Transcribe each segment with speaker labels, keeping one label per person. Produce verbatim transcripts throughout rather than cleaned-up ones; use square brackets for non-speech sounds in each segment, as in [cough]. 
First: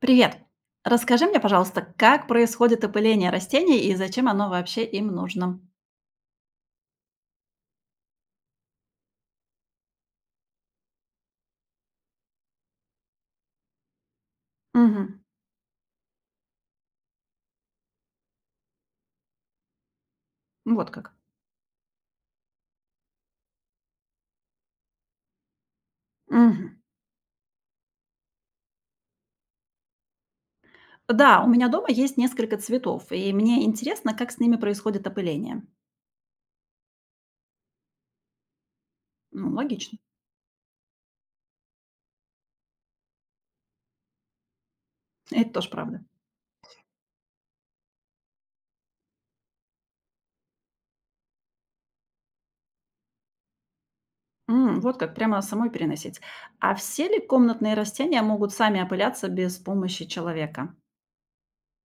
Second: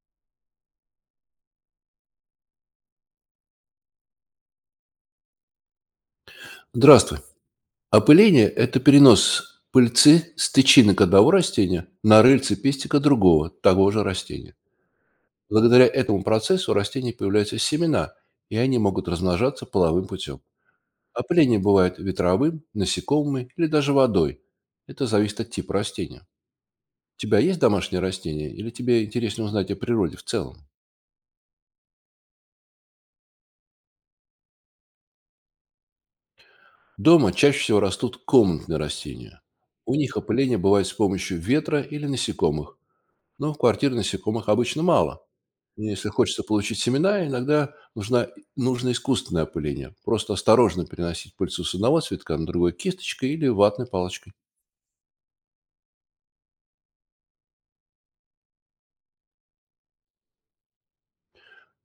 Speaker 1: Привет! Расскажи мне, пожалуйста, как происходит опыление растений и зачем оно вообще им нужно?
Speaker 2: Здравствуй. Опыление– это перенос пыльцы с тычинок одного растения на рыльце пестика другого, того же растения.
Speaker 1: Мгм.
Speaker 2: Благодаря этому процессу у растений появляются семена, и они могут размножаться половым путем.
Speaker 1: Вот как.
Speaker 2: Опыление бывает ветровым, насекомыми или даже водой. Это зависит от типа растения.
Speaker 1: Мгм.
Speaker 2: У тебя есть домашние растения или тебе интересно узнать о природе в целом?
Speaker 1: Да, у меня дома есть несколько цветов, и мне интересно, как с ними происходит опыление.
Speaker 2: Дома чаще всего растут комнатные растения.
Speaker 1: Ну,
Speaker 2: У
Speaker 1: логично.
Speaker 2: них опыление бывает с помощью ветра или насекомых, но в квартире насекомых обычно мало.
Speaker 1: Это тоже
Speaker 2: И
Speaker 1: правда.
Speaker 2: Если хочется получить семена, иногда нужна, нужно искусственное опыление. Просто осторожно переносить пыльцу с одного цветка на другой кисточкой или ватной палочкой.
Speaker 1: М, вот как прямо самой переносить. А все ли комнатные растения могут сами опыляться без помощи человека?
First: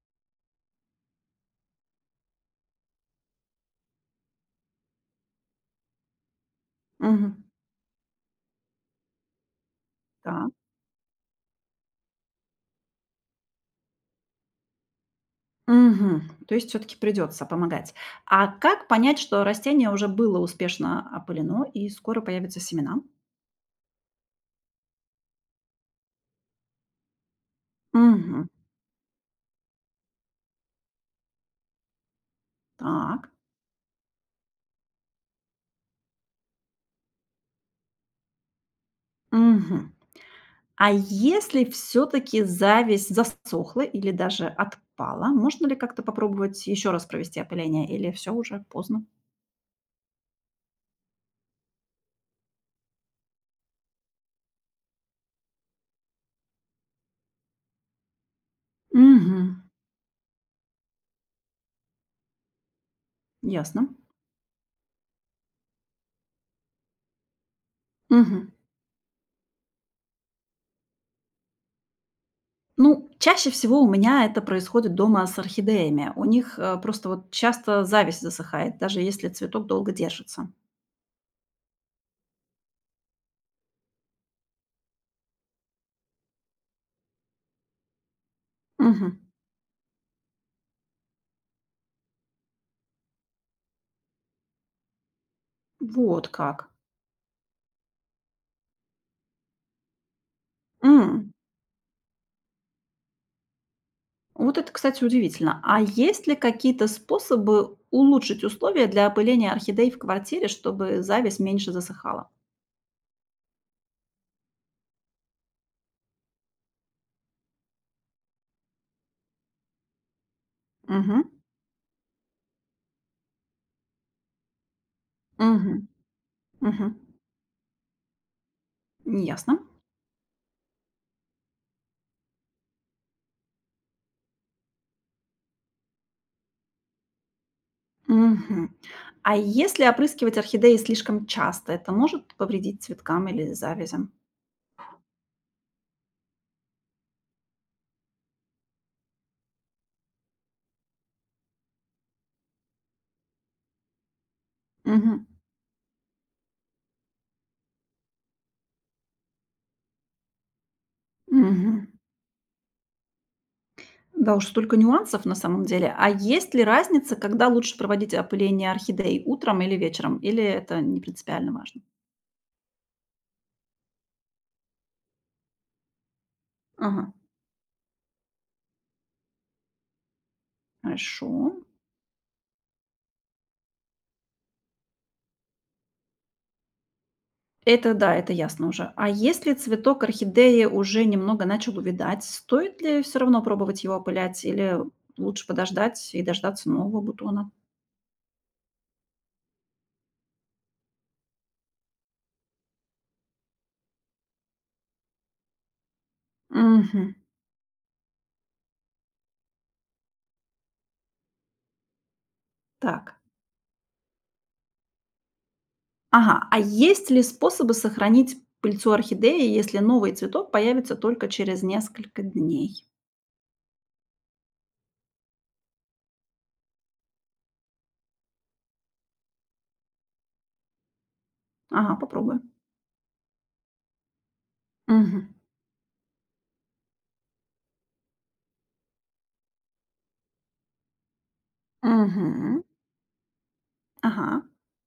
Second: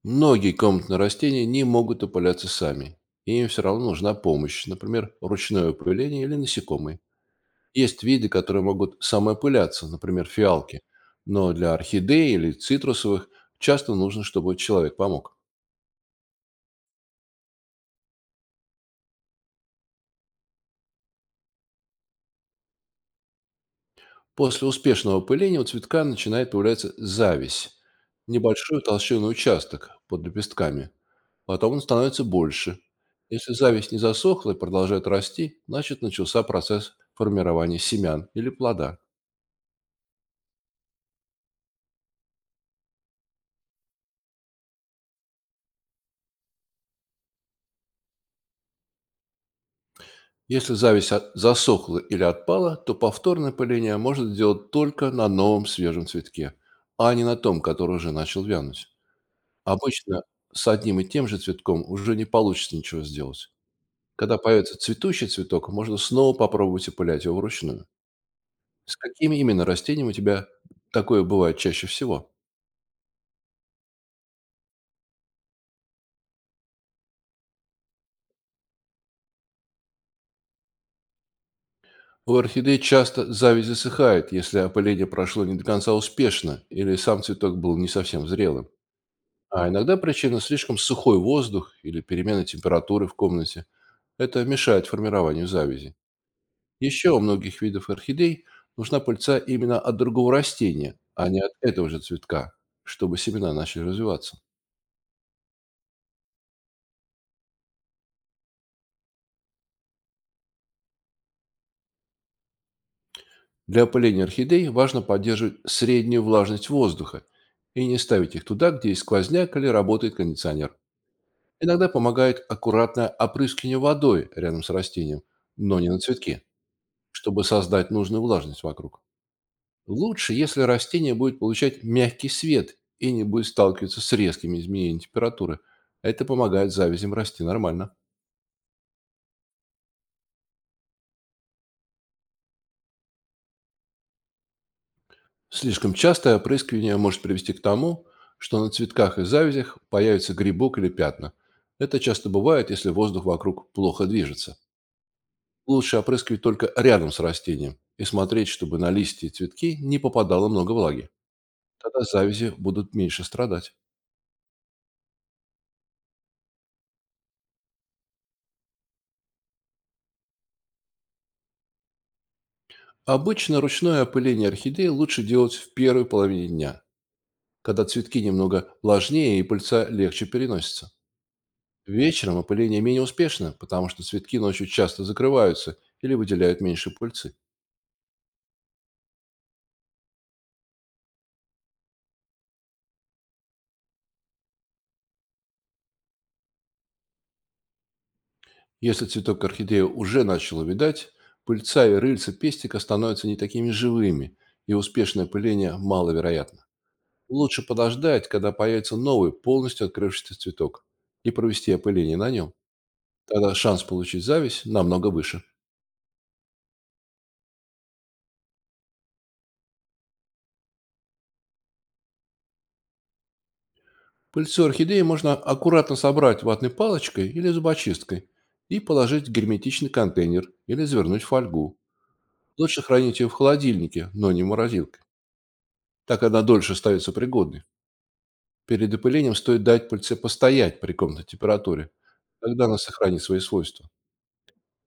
Speaker 2: Многие комнатные растения не могут опыляться сами. Им все равно нужна помощь, например, ручное опыление или насекомые.
Speaker 1: Мгм.
Speaker 2: Есть виды, которые могут самоопыляться, например,
Speaker 1: Так.
Speaker 2: фиалки. Но для орхидей или цитрусовых часто нужно, чтобы человек помог.
Speaker 1: Мгм. То есть все таки придется помогать. А как понять, что растение уже было успешно опылено и скоро появятся семена?
Speaker 2: После успешного пыления у цветка начинает появляться зависть–
Speaker 1: Мгм.
Speaker 2: небольшой толщинный участок под лепестками. Потом он становится больше.
Speaker 1: Так.
Speaker 2: Если зависть не засохла и продолжает расти, значит начался процесс формирования семян или плода.
Speaker 1: Мгм. А если все таки зависть засохла или даже отпала, можно ли как-то попробовать еще раз провести опыление или все уже поздно?
Speaker 2: Если зависть от- засохла или отпала, то повторное пыление можно сделать только на новом свежем цветке, а не на том, который уже начал вянуть.
Speaker 1: Мгм.
Speaker 2: Обычно с одним и тем же цветком уже не получится ничего сделать.
Speaker 1: Ясно.
Speaker 2: Когда появится цветущий цветок, можно снова попробовать опылять его вручную.
Speaker 1: Мгм.
Speaker 2: С какими именно растениями у тебя такое бывает чаще всего?
Speaker 1: Ну, чаще всего у меня это происходит дома с орхидеями. У них, э, просто вот часто зависть засыхает, даже если цветок долго держится.
Speaker 2: У орхидей часто зависть засыхает, если опыление прошло не до конца успешно или сам цветок был не совсем зрелым.
Speaker 1: Мгм.
Speaker 2: А иногда причина слишком сухой воздух или перемена температуры в комнате. Это мешает формированию завязи.
Speaker 1: Вот как.
Speaker 2: Еще у многих видов орхидей нужна пыльца именно от другого растения, а
Speaker 1: М.
Speaker 2: не от этого же цветка, чтобы семена начали развиваться.
Speaker 1: Вот это, кстати, удивительно. А есть ли какие-то способы улучшить условия для опыления орхидей в квартире, чтобы зависть меньше засыхала?
Speaker 2: Для опыления орхидей важно поддерживать среднюю влажность воздуха и не ставить их туда, где есть сквозняк или работает кондиционер.
Speaker 1: Мгм.
Speaker 2: Иногда помогает аккуратное опрыскивание водой рядом с растением, но
Speaker 1: Мгм.
Speaker 2: не на цветке,
Speaker 1: Мгм.
Speaker 2: чтобы создать нужную влажность вокруг.
Speaker 1: Ясно.
Speaker 2: Лучше, если растение будет получать мягкий свет и не будет сталкиваться с резкими изменениями температуры. Это помогает завязям расти нормально.
Speaker 1: Мгм. А если опрыскивать орхидеи слишком часто, это может повредить цветкам или завязям?
Speaker 2: Слишком частое опрыскивание может привести к тому, что на цветках и завязях появится грибок или пятна. Это часто бывает, если воздух вокруг плохо движется.
Speaker 1: Мгм.
Speaker 2: Лучше опрыскивать только рядом с растением и смотреть, чтобы на листья и цветки не попадало много влаги.
Speaker 1: Мгм.
Speaker 2: Тогда завязи будут меньше страдать.
Speaker 1: Да уж, столько нюансов на самом деле. А есть ли разница, когда лучше проводить опыление орхидей, утром или вечером? Или это не принципиально важно?
Speaker 2: Обычно ручное опыление орхидеи лучше делать в первой половине дня,
Speaker 1: Ага.
Speaker 2: когда цветки немного влажнее и пыльца легче переносится.
Speaker 1: Хорошо.
Speaker 2: Вечером опыление менее успешно, потому что цветки ночью часто закрываются или выделяют меньше пыльцы.
Speaker 1: Это да, это ясно уже. А если цветок орхидеи уже немного начал увидать, стоит ли все равно пробовать его опылять или лучше подождать и дождаться нового бутона?
Speaker 2: Если цветок орхидеи уже начал увядать, пыльца и рыльца пестика становятся не такими живыми, и успешное опыление маловероятно.
Speaker 1: Мгм.
Speaker 2: Лучше подождать, когда появится новый, полностью открывшийся цветок, и провести опыление на нем.
Speaker 1: Так.
Speaker 2: Тогда шанс получить зависть намного выше.
Speaker 1: Ага. А есть ли способы сохранить пыльцу орхидеи, если новый цветок появится только через несколько дней?
Speaker 2: Пыльцу орхидеи можно аккуратно собрать ватной палочкой или зубочисткой и положить в герметичный контейнер или завернуть в фольгу.
Speaker 1: Ага, попробую.
Speaker 2: Лучше хранить ее в холодильнике, но не в морозилке.
Speaker 1: Мгм.
Speaker 2: Так она дольше остается пригодной. Перед опылением стоит дать пыльце постоять при комнатной температуре.
Speaker 1: Мгм.
Speaker 2: Тогда она сохранит свои свойства.
Speaker 1: Ага.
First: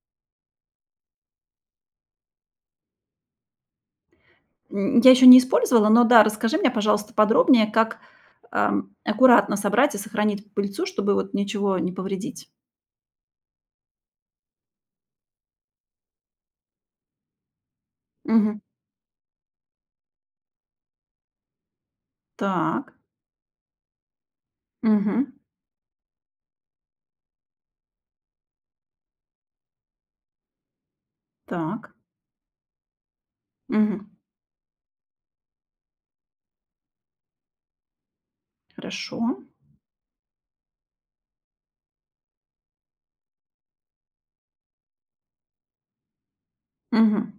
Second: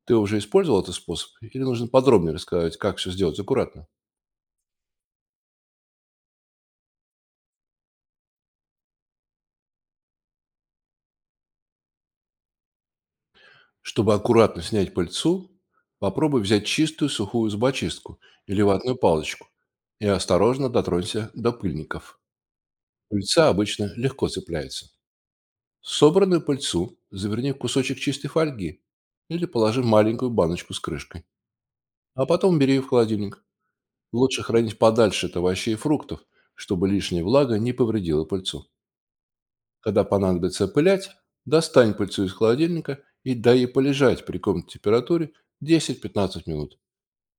Speaker 2: Ты уже использовал этот способ? Или нужно подробнее рассказать, как все сделать аккуратно?
Speaker 1: М, я еще не использовала, но да, расскажи мне, пожалуйста, подробнее, как, ам, аккуратно собрать и сохранить пыльцу, чтобы вот ничего не повредить.
Speaker 2: Чтобы аккуратно снять пыльцу, попробуй взять чистую сухую зубочистку
Speaker 1: Мгм.
Speaker 2: или ватную палочку и осторожно дотронься до пыльников.
Speaker 1: Так.
Speaker 2: Пыльца обычно легко цепляется.
Speaker 1: Мгм.
Speaker 2: Собранную пыльцу заверни в кусочек чистой фольги или положи в маленькую баночку с крышкой,
Speaker 1: Так.
Speaker 2: а потом бери ее в холодильник.
Speaker 1: Мгм.
Speaker 2: Лучше хранить подальше от овощей и фруктов, чтобы лишняя влага не повредила пыльцу.
Speaker 1: Хорошо.
Speaker 2: Когда понадобится опылять, достань пыльцу из холодильника и дай ей полежать при комнатной температуре десять пятнадцать минут.
Speaker 1: Мгм.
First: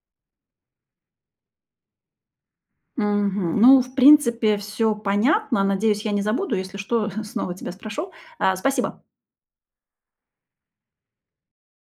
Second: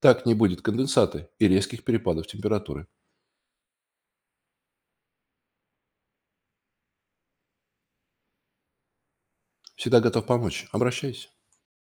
Speaker 2: Так не будет конденсата и резких перепадов температуры.
Speaker 1: Мгм. Ну, в принципе, все понятно. Надеюсь, я не забуду. Если что, [laughs] снова тебя спрошу. А, спасибо.
Speaker 2: Всегда готов помочь. Обращайся.